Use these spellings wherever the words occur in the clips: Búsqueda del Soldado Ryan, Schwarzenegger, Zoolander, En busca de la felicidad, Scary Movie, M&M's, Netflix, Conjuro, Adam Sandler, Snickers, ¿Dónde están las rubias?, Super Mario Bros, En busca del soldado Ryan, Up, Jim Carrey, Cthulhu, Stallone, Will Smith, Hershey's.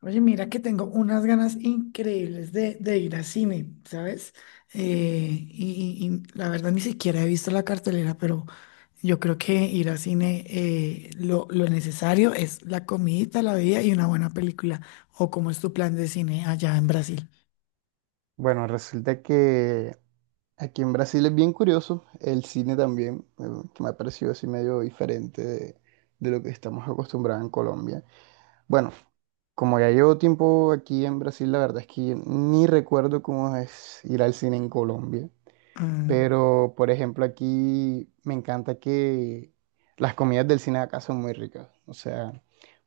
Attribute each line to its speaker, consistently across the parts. Speaker 1: Oye, mira que tengo unas ganas increíbles de ir al cine, ¿sabes? Eh, y, y- y la verdad ni siquiera he visto la cartelera, pero yo creo que ir al cine lo necesario es la comidita, la bebida y una buena película. ¿O cómo es tu plan de cine allá en Brasil?
Speaker 2: Bueno, resulta que aquí en Brasil es bien curioso, el cine también, que me ha parecido así medio diferente de lo que estamos acostumbrados en Colombia. Bueno, como ya llevo tiempo aquí en Brasil, la verdad es que ni recuerdo cómo es ir al cine en Colombia,
Speaker 1: Mm.
Speaker 2: pero por ejemplo aquí me encanta que las comidas del cine de acá son muy ricas, o sea,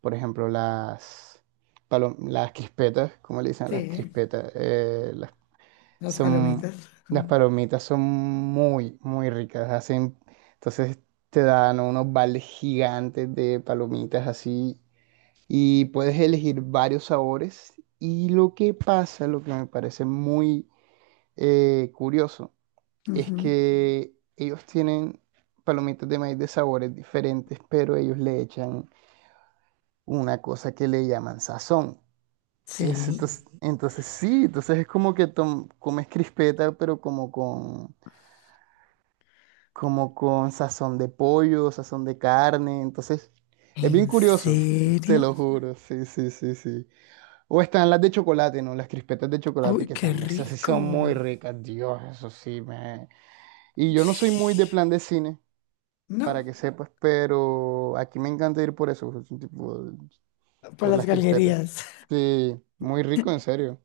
Speaker 2: por ejemplo las... Las crispetas, ¿cómo le dicen a
Speaker 1: Sí,
Speaker 2: las
Speaker 1: ¿eh?
Speaker 2: crispetas? Las
Speaker 1: Las
Speaker 2: son,
Speaker 1: palomitas.
Speaker 2: las
Speaker 1: Mm,
Speaker 2: palomitas son muy, muy ricas. Hacen, entonces te dan unos vales gigantes de palomitas así y puedes elegir varios sabores. Y lo que pasa, lo que me parece muy curioso, es
Speaker 1: ujú.
Speaker 2: que ellos tienen palomitas de maíz de sabores diferentes, pero ellos le echan una cosa que le llaman sazón. Es,
Speaker 1: Sí,
Speaker 2: entonces sí, entonces es como que comes crispeta, pero como con sazón de pollo, sazón de carne, entonces es bien
Speaker 1: ¿en
Speaker 2: curioso, te
Speaker 1: serio?
Speaker 2: lo juro, sí, sí, sí, sí. O están las de chocolate, ¿no? Las crispetas de chocolate,
Speaker 1: ¡Uy,
Speaker 2: que
Speaker 1: qué
Speaker 2: también esas sí son muy
Speaker 1: rico!
Speaker 2: ricas, Dios, eso sí, me... Y yo no soy muy de
Speaker 1: Ush.
Speaker 2: plan de cine, para
Speaker 1: No,
Speaker 2: que sepas, pero aquí me encanta ir por eso, tipo,
Speaker 1: por
Speaker 2: por
Speaker 1: las
Speaker 2: las crispetas.
Speaker 1: galerías.
Speaker 2: Sí, muy rico, en serio.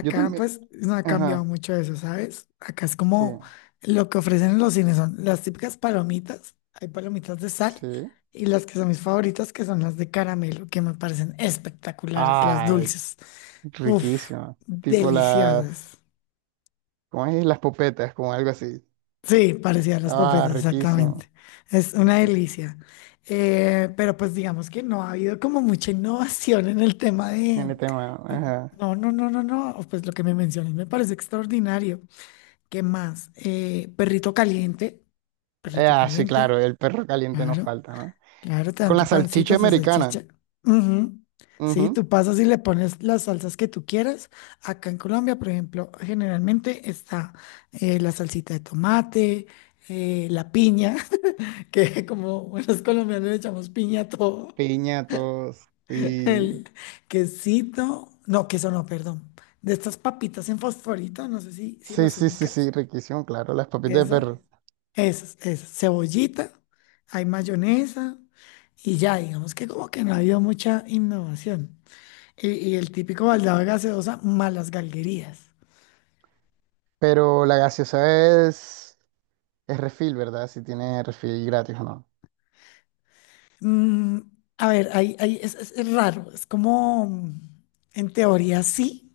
Speaker 2: Yo también,
Speaker 1: pues no ha cambiado
Speaker 2: ajá,
Speaker 1: mucho eso, ¿sabes? Acá es
Speaker 2: sí,
Speaker 1: como lo que ofrecen en los cines son las típicas palomitas, hay palomitas de sal
Speaker 2: sí.
Speaker 1: y las que son mis favoritas que son las de caramelo, que me parecen espectaculares, las
Speaker 2: Ay,
Speaker 1: dulces. Uf,
Speaker 2: riquísimo. Tipo las...
Speaker 1: deliciosas.
Speaker 2: ¿Cómo es? Las popetas como algo así.
Speaker 1: Sí, parecían las
Speaker 2: Ah,
Speaker 1: papetas,
Speaker 2: riquísimo.
Speaker 1: exactamente. Es una
Speaker 2: Riquísimo.
Speaker 1: delicia. Pero pues digamos que no ha habido como mucha innovación en el tema
Speaker 2: En
Speaker 1: de.
Speaker 2: el tema, ajá.
Speaker 1: No, no, no, no, no. Pues lo que me mencionas me parece extraordinario. ¿Qué más? Perrito
Speaker 2: Sí,
Speaker 1: caliente,
Speaker 2: claro, el perro caliente no
Speaker 1: claro,
Speaker 2: falta, ¿no?
Speaker 1: claro, te dan
Speaker 2: Con la
Speaker 1: tu
Speaker 2: salchicha
Speaker 1: pancita, tu
Speaker 2: americana.
Speaker 1: salchicha. Ujú. Sí,
Speaker 2: Ujú.
Speaker 1: tú pasas y le pones las salsas que tú quieras. Acá en Colombia, por ejemplo, generalmente está la salsita de tomate, la piña, que como buenos colombianos le echamos piña a todo.
Speaker 2: Piñatos. Sí.
Speaker 1: El quesito, no, queso no, perdón. De estas papitas en fosforito, no sé si
Speaker 2: Sí,
Speaker 1: las
Speaker 2: sí, sí,
Speaker 1: ubicas.
Speaker 2: sí, riquísimo, claro, las papitas de
Speaker 1: Eso.
Speaker 2: perro.
Speaker 1: Esas, cebollita, hay mayonesa y ya, digamos que como que no ha habido mucha innovación. Y el típico baldado de gaseosa, malas galguerías.
Speaker 2: Pero la gaseosa es refil, ¿verdad? Si tiene refil gratis o no.
Speaker 1: Mm, a ver, ahí es raro, es como, en teoría sí,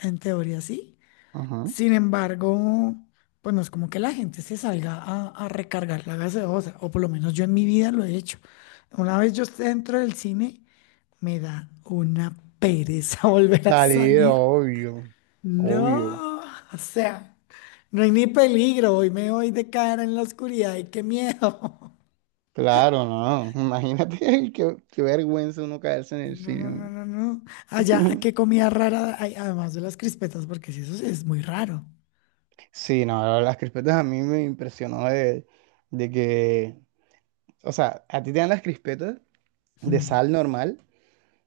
Speaker 1: en teoría sí.
Speaker 2: Ujú.
Speaker 1: Sin embargo, pues no es como que la gente se salga a recargar la gaseosa, o por lo menos yo en mi vida lo he hecho. Una vez yo esté dentro del cine, me da una pereza volver a
Speaker 2: Salir,
Speaker 1: salir.
Speaker 2: obvio. Obvio.
Speaker 1: No, o sea, no hay ni peligro, hoy me voy de cara en la oscuridad y qué miedo.
Speaker 2: Claro, no. Imagínate qué, qué vergüenza uno caerse en el
Speaker 1: No, no, no,
Speaker 2: cine.
Speaker 1: no, no. Allá, qué comida rara hay, además de las crispetas, porque si eso sí es muy raro.
Speaker 2: Sí, no, las crispetas a mí me impresionó de que, o sea, a ti te dan las crispetas de
Speaker 1: Mm,
Speaker 2: sal normal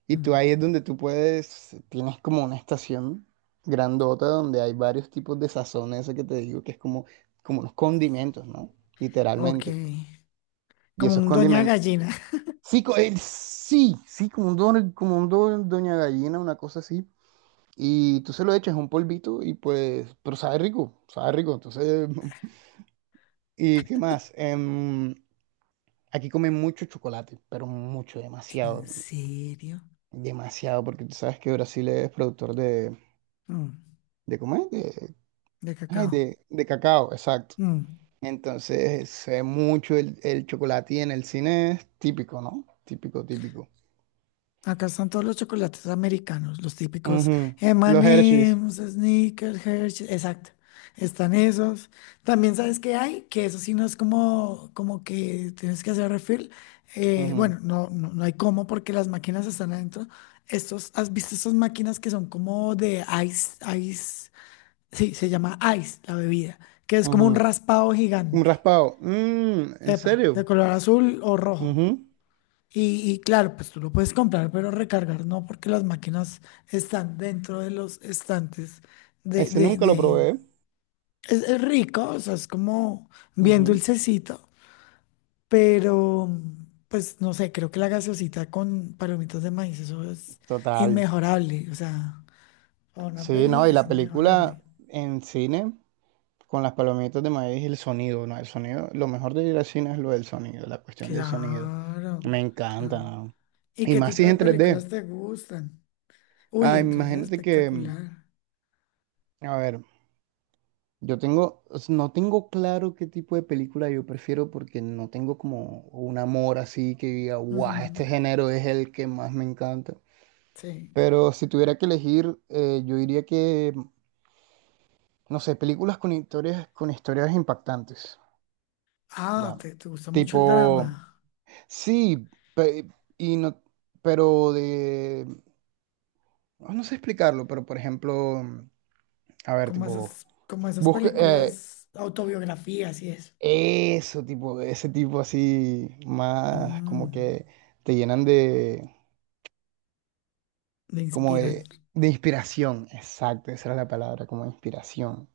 Speaker 2: y tú
Speaker 1: mm.
Speaker 2: ahí es donde tú puedes, tienes como una estación grandota donde hay varios tipos de sazón, eso que te digo, que es como, como unos condimentos, ¿no?
Speaker 1: Ok,
Speaker 2: Literalmente. Y
Speaker 1: como
Speaker 2: esos
Speaker 1: un doña
Speaker 2: condimentos.
Speaker 1: gallina.
Speaker 2: Sí, sí, sí, como un, don, como un doña gallina, una cosa así. Y tú se lo echas un polvito y pues, pero sabe rico, entonces... ¿Y qué más? Aquí comen mucho chocolate, pero mucho, demasiado,
Speaker 1: ¿En serio?
Speaker 2: demasiado, porque tú sabes que Brasil es productor
Speaker 1: Mm,
Speaker 2: de ¿cómo es? De,
Speaker 1: de
Speaker 2: ay,
Speaker 1: cacao.
Speaker 2: de cacao, exacto.
Speaker 1: Mm.
Speaker 2: Entonces se ve mucho el chocolate y en el cine es típico, ¿no? Típico, típico.
Speaker 1: Acá están todos los chocolates americanos, los típicos
Speaker 2: Ujú. Los Hershey's.
Speaker 1: M&M's, Snickers, Hershey's, exacto. Están esos. También sabes que hay, que eso sí no es como que tienes que hacer refill.
Speaker 2: Ujú,
Speaker 1: Bueno, no, no, no hay cómo porque las máquinas están adentro. Estos, ¿has visto estas máquinas que son como de ice, ice? Sí, se llama ice la bebida, que es como un
Speaker 2: ujú.
Speaker 1: raspado
Speaker 2: Un
Speaker 1: gigante.
Speaker 2: raspado. Mm, ¿en
Speaker 1: Epa, de
Speaker 2: serio?
Speaker 1: color azul o rojo.
Speaker 2: Ujú.
Speaker 1: Y claro, pues tú lo puedes comprar, pero recargar no, porque las máquinas están dentro de los estantes de,
Speaker 2: Ese
Speaker 1: de,
Speaker 2: nunca lo
Speaker 1: de-
Speaker 2: probé.
Speaker 1: es rico, o sea, es como bien
Speaker 2: Ujú.
Speaker 1: dulcecito, pero pues no sé, creo que la gaseosita con palomitas de maíz, eso es
Speaker 2: Total.
Speaker 1: inmejorable, o sea, para una
Speaker 2: Sí, no,
Speaker 1: peli
Speaker 2: y
Speaker 1: es
Speaker 2: la película
Speaker 1: inmejorable.
Speaker 2: en cine con las palomitas de maíz y el sonido, ¿no? El sonido, lo mejor de ir al cine es lo del sonido, la cuestión del sonido.
Speaker 1: Claro,
Speaker 2: Me encanta,
Speaker 1: claro.
Speaker 2: ¿no?
Speaker 1: ¿Y
Speaker 2: Y
Speaker 1: qué
Speaker 2: más
Speaker 1: tipo
Speaker 2: si es
Speaker 1: de
Speaker 2: en 3D.
Speaker 1: películas te gustan? Uy,
Speaker 2: Ah,
Speaker 1: entonces es
Speaker 2: imagínate que,
Speaker 1: espectacular.
Speaker 2: a ver, no tengo claro qué tipo de película yo prefiero porque no tengo como un amor así que diga, guau,
Speaker 1: Ujú.
Speaker 2: este género es el que más me encanta.
Speaker 1: Sí.
Speaker 2: Pero si tuviera que elegir, yo diría que, no sé, películas con historias impactantes.
Speaker 1: Ah,
Speaker 2: Ya.
Speaker 1: te gusta mucho el
Speaker 2: Tipo,
Speaker 1: drama.
Speaker 2: sí, pe- no, pero de, oh, no sé explicarlo, pero por ejemplo, a ver, tipo,
Speaker 1: Como esas
Speaker 2: busca
Speaker 1: películas, autobiografías y eso.
Speaker 2: eso, tipo, ese tipo así, más como
Speaker 1: Mm,
Speaker 2: que te llenan de,
Speaker 1: me
Speaker 2: como
Speaker 1: inspiran.
Speaker 2: de inspiración, exacto, esa era la palabra, como inspiración.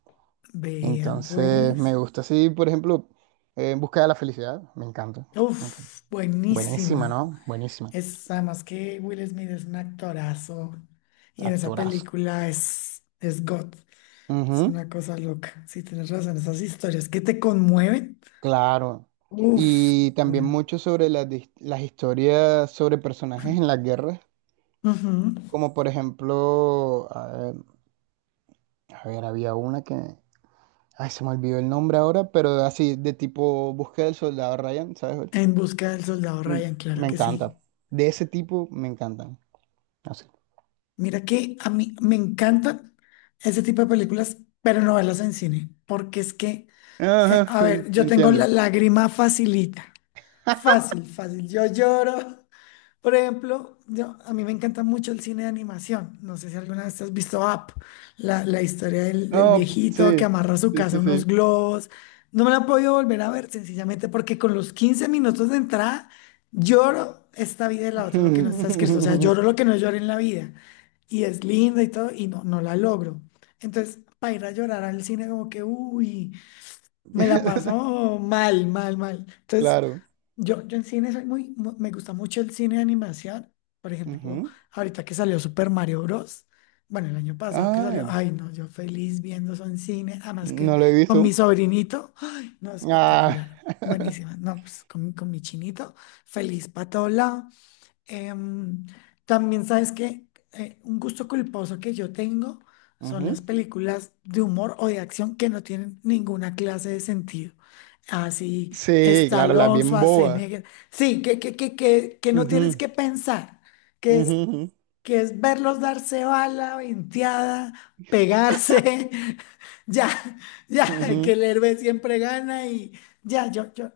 Speaker 1: Vea,
Speaker 2: Entonces, me
Speaker 1: pues.
Speaker 2: gusta así, por ejemplo, En busca de la felicidad, me encanta, me encanta.
Speaker 1: Uf,
Speaker 2: Buenísima,
Speaker 1: buenísima.
Speaker 2: ¿no? Buenísima,
Speaker 1: Es además que Will Smith es un actorazo. Y en esa
Speaker 2: actorazo.
Speaker 1: película es God. Es
Speaker 2: Ujú.
Speaker 1: una cosa loca. Sí, tienes razón. Esas historias que te conmueven.
Speaker 2: Claro.
Speaker 1: Uf,
Speaker 2: Y también
Speaker 1: ahora.
Speaker 2: mucho sobre las, las historias sobre personajes en las guerras,
Speaker 1: Ujú.
Speaker 2: como por ejemplo, a ver, había una que, ay, se me olvidó el nombre ahora, pero así de tipo Búsqueda del Soldado Ryan, ¿sabes? ¿Cuál?
Speaker 1: En busca del soldado
Speaker 2: Mm.
Speaker 1: Ryan, claro
Speaker 2: Me
Speaker 1: que sí.
Speaker 2: encanta. De ese tipo me encantan. Así.
Speaker 1: Mira que a mí me encantan ese tipo de películas, pero no verlas en cine, porque es que,
Speaker 2: Ajá,
Speaker 1: a ver,
Speaker 2: me
Speaker 1: yo tengo la
Speaker 2: entiendo.
Speaker 1: lágrima facilita, fácil, fácil, yo lloro. Por ejemplo, a mí me encanta mucho el cine de animación. No sé si alguna vez has visto Up, la historia del
Speaker 2: Oh,
Speaker 1: viejito que
Speaker 2: sí,
Speaker 1: amarra a su
Speaker 2: sí,
Speaker 1: casa
Speaker 2: sí,
Speaker 1: unos
Speaker 2: sí.
Speaker 1: globos. No me la he podido volver a ver sencillamente porque con los 15 minutos de entrada lloro esta vida y la otra, lo que no está escrito. O sea, lloro lo que no lloré en la vida y es linda y todo, y no la logro. Entonces, para ir a llorar al cine, como que, uy, me la paso mal, mal, mal. Entonces,
Speaker 2: Claro.
Speaker 1: yo en cine soy me gusta mucho el cine de animación. Por ejemplo,
Speaker 2: Ujú.
Speaker 1: ahorita que salió Super Mario Bros. Bueno, el año pasado que salió,
Speaker 2: Ay,
Speaker 1: ay, no, yo feliz viendo eso en cine, además que
Speaker 2: no lo he
Speaker 1: con
Speaker 2: visto.
Speaker 1: mi sobrinito, ay, no,
Speaker 2: Ah.
Speaker 1: espectacular, buenísima, no, pues con mi chinito, feliz para todo lado. Em, también sabes que un gusto culposo que yo tengo son las
Speaker 2: Ujú.
Speaker 1: películas de humor o de acción que no tienen ninguna clase de sentido. Así,
Speaker 2: Sí, claro, las
Speaker 1: Stallone,
Speaker 2: bien bobas.
Speaker 1: Schwarzenegger. Sí, que no tienes
Speaker 2: Ujú,
Speaker 1: que pensar, que es,
Speaker 2: ujú, ujú,
Speaker 1: que es verlos darse bala, venteada, pegarse. Ya, ya, que
Speaker 2: ujú.
Speaker 1: el héroe siempre gana y ya, yo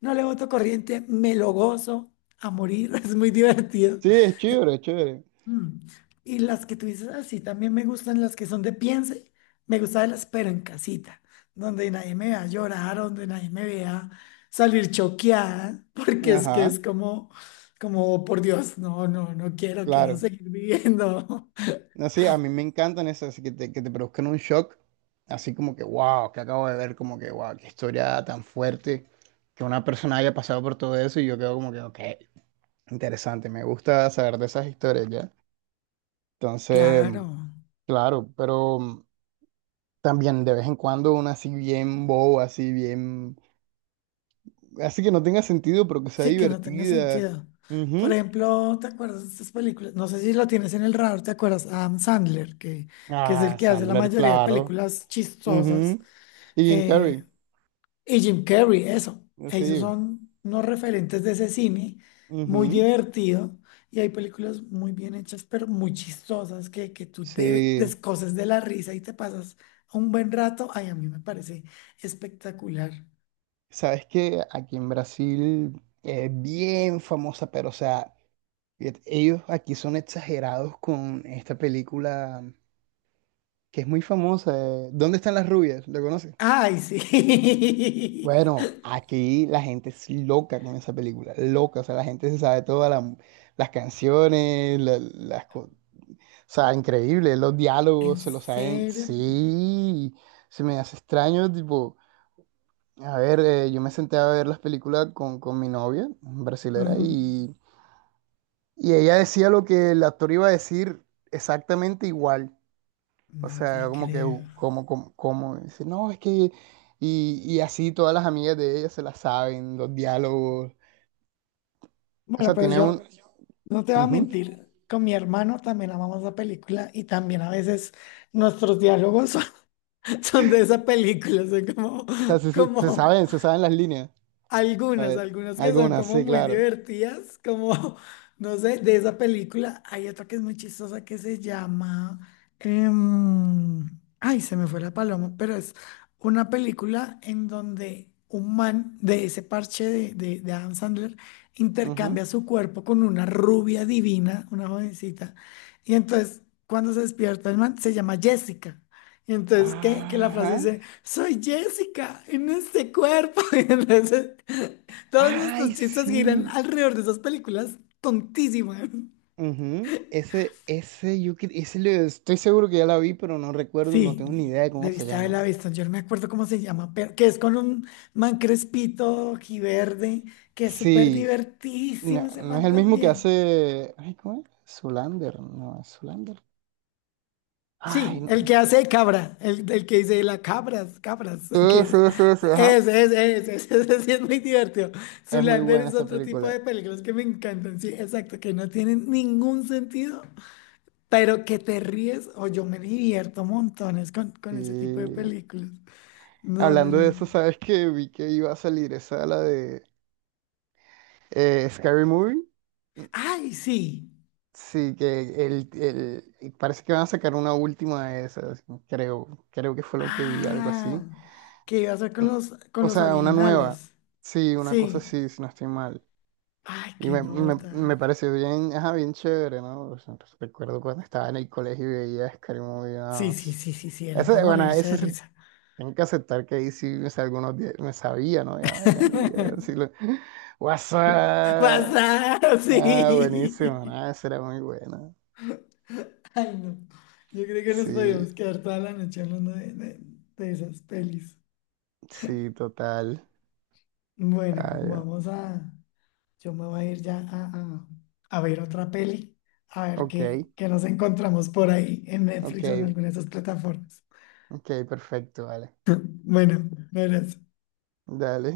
Speaker 1: no le voto corriente, me lo gozo a morir, es muy divertido.
Speaker 2: Sí, es chévere, es chévere.
Speaker 1: Mm. Y las que tú dices así, también me gustan las que son de piense, me gustan las pero en casita, donde nadie me vea llorar, donde nadie me vea salir choqueada, porque es que
Speaker 2: Ajá,
Speaker 1: es como, "Oh, por Dios, no, no, no quiero, quiero
Speaker 2: claro.
Speaker 1: seguir viviendo".
Speaker 2: No, sí, a mí me encantan esas que te produzcan un shock, así como que, wow, que acabo de ver, como que, wow, qué historia tan fuerte, que una persona haya pasado por todo eso y yo quedo como que, ok, interesante, me gusta saber de esas historias, ¿ya? Entonces,
Speaker 1: Claro,
Speaker 2: claro, pero también de vez en cuando una así bien boba, así bien Así que no tenga sentido, pero que sea
Speaker 1: sí que no tenga
Speaker 2: divertida.
Speaker 1: sentido. Por
Speaker 2: Ujú.
Speaker 1: ejemplo, ¿te acuerdas de estas películas? No sé si lo tienes en el radar, ¿te acuerdas? Adam Sandler, que es el
Speaker 2: Ah,
Speaker 1: que hace la
Speaker 2: Sandler,
Speaker 1: mayoría de
Speaker 2: claro.
Speaker 1: películas chistosas
Speaker 2: Ujú. Y Jim Carrey.
Speaker 1: eh, y Jim Carrey, eso. Ellos
Speaker 2: Sí.
Speaker 1: son unos referentes de ese cine, muy
Speaker 2: Ujú.
Speaker 1: divertido, y hay películas muy bien hechas, pero muy chistosas, que tú te
Speaker 2: Sí.
Speaker 1: descoces de la risa y te pasas un buen rato. Ay, a mí me parece espectacular.
Speaker 2: Sabes que aquí en Brasil es bien famosa, pero o sea, ellos aquí son exagerados con esta película que es muy famosa. Eh, ¿Dónde están las rubias? ¿Lo conoces?
Speaker 1: Ay, sí.
Speaker 2: Bueno, aquí la gente es loca con esa película, loca, o sea, la gente se sabe todas las canciones, las, sea, increíble, los
Speaker 1: ¿En
Speaker 2: diálogos se lo saben.
Speaker 1: serio?
Speaker 2: Sí, se me hace extraño, tipo, a ver, yo me senté a ver las películas con mi novia, brasilera,
Speaker 1: Ujú.
Speaker 2: y ella decía lo que el actor iba a decir exactamente igual. O
Speaker 1: No
Speaker 2: sea,
Speaker 1: te
Speaker 2: como que,
Speaker 1: creo.
Speaker 2: como, dice, no, es que, y así todas las amigas de ella se las saben, los diálogos. O
Speaker 1: Bueno,
Speaker 2: sea,
Speaker 1: pero
Speaker 2: tiene un...
Speaker 1: yo no te voy a
Speaker 2: Ujú.
Speaker 1: mentir.
Speaker 2: O
Speaker 1: Con mi hermano también amamos la película y también a veces nuestros diálogos son de esa película, son como,
Speaker 2: sea,
Speaker 1: como
Speaker 2: se saben las líneas. A
Speaker 1: algunas,
Speaker 2: ver,
Speaker 1: algunas que son
Speaker 2: algunas,
Speaker 1: como
Speaker 2: sí,
Speaker 1: muy
Speaker 2: claro.
Speaker 1: divertidas, como, no sé, de esa película. Hay otra que es muy chistosa que se llama, em, ay, se me fue la paloma, pero es una película en donde un man de ese parche de Adam Sandler intercambia
Speaker 2: Ujú.
Speaker 1: su cuerpo con una rubia divina, una jovencita, y entonces cuando se despierta el man se llama Jessica. Y entonces, ¿qué? Que la frase
Speaker 2: Ajá.
Speaker 1: dice: Soy Jessica en este cuerpo. Y entonces, todos nuestros
Speaker 2: Ay,
Speaker 1: chistes giran
Speaker 2: sí.
Speaker 1: alrededor de esas películas tontísimas.
Speaker 2: Ujú. Ese, yo cre- ese le- estoy seguro que ya la vi, pero no recuerdo, no tengo
Speaker 1: Sí,
Speaker 2: ni idea de cómo se
Speaker 1: debiste
Speaker 2: llama.
Speaker 1: haberla visto. Yo no me acuerdo cómo se llama, pero que es con un man crespito, verde que es súper
Speaker 2: Sí, no,
Speaker 1: divertísimo ese
Speaker 2: no es
Speaker 1: man
Speaker 2: el mismo que
Speaker 1: también.
Speaker 2: hace. Ay, ¿cómo es? Zoolander, no, es Zoolander. Ay,
Speaker 1: Sí,
Speaker 2: no.
Speaker 1: el que hace de cabra, el que dice la cabras, cabras, que
Speaker 2: Ese, ajá.
Speaker 1: ese sí es muy divertido.
Speaker 2: Es muy
Speaker 1: Zoolander
Speaker 2: buena
Speaker 1: es
Speaker 2: esa
Speaker 1: otro tipo
Speaker 2: película.
Speaker 1: de películas que me encantan, sí, exacto, que no tienen ningún sentido, pero que te ríes o yo me divierto montones con ese tipo de
Speaker 2: Y
Speaker 1: películas. No, no,
Speaker 2: hablando de
Speaker 1: no.
Speaker 2: eso, ¿sabes que vi que iba a salir esa, la de Scary Movie.
Speaker 1: Ay, sí.
Speaker 2: Sí, que parece que van a sacar una última de esas, creo, creo que fue lo que vi, algo
Speaker 1: Ah,
Speaker 2: así.
Speaker 1: que iba a ser con
Speaker 2: Mm,
Speaker 1: los, con
Speaker 2: o
Speaker 1: los
Speaker 2: sea, una nueva,
Speaker 1: originales.
Speaker 2: sí, una cosa
Speaker 1: Sí.
Speaker 2: así, si no estoy mal.
Speaker 1: Ay,
Speaker 2: Y
Speaker 1: qué nota.
Speaker 2: me pareció bien, ajá, bien chévere, ¿no? O sea, recuerdo cuando estaba en el colegio y veía Scary Movie,
Speaker 1: Sí,
Speaker 2: no,
Speaker 1: sí,
Speaker 2: s-
Speaker 1: sí, sí, sí, era
Speaker 2: Eso,
Speaker 1: para
Speaker 2: bueno,
Speaker 1: morirse de
Speaker 2: eso sí,
Speaker 1: risa.
Speaker 2: tengo que aceptar que ahí sí me, algunos días me sabía, ¿no? Ya, ya ni idea, sí lo... What's up?
Speaker 1: Pasar,
Speaker 2: Ah, buenísimo,
Speaker 1: sí.
Speaker 2: ¿no? Eso era muy bueno.
Speaker 1: Ay, no. Yo creo que nos
Speaker 2: Sí.
Speaker 1: podríamos quedar toda la noche hablando de esas pelis.
Speaker 2: Sí, total.
Speaker 1: Bueno,
Speaker 2: Ay,
Speaker 1: vamos a. Yo me voy a ir ya a ver otra peli, a ver
Speaker 2: ok,
Speaker 1: qué nos encontramos por ahí en
Speaker 2: ok,
Speaker 1: Netflix o en alguna de esas plataformas.
Speaker 2: ok, perfecto, vale.
Speaker 1: Bueno, un abrazo.
Speaker 2: Dale.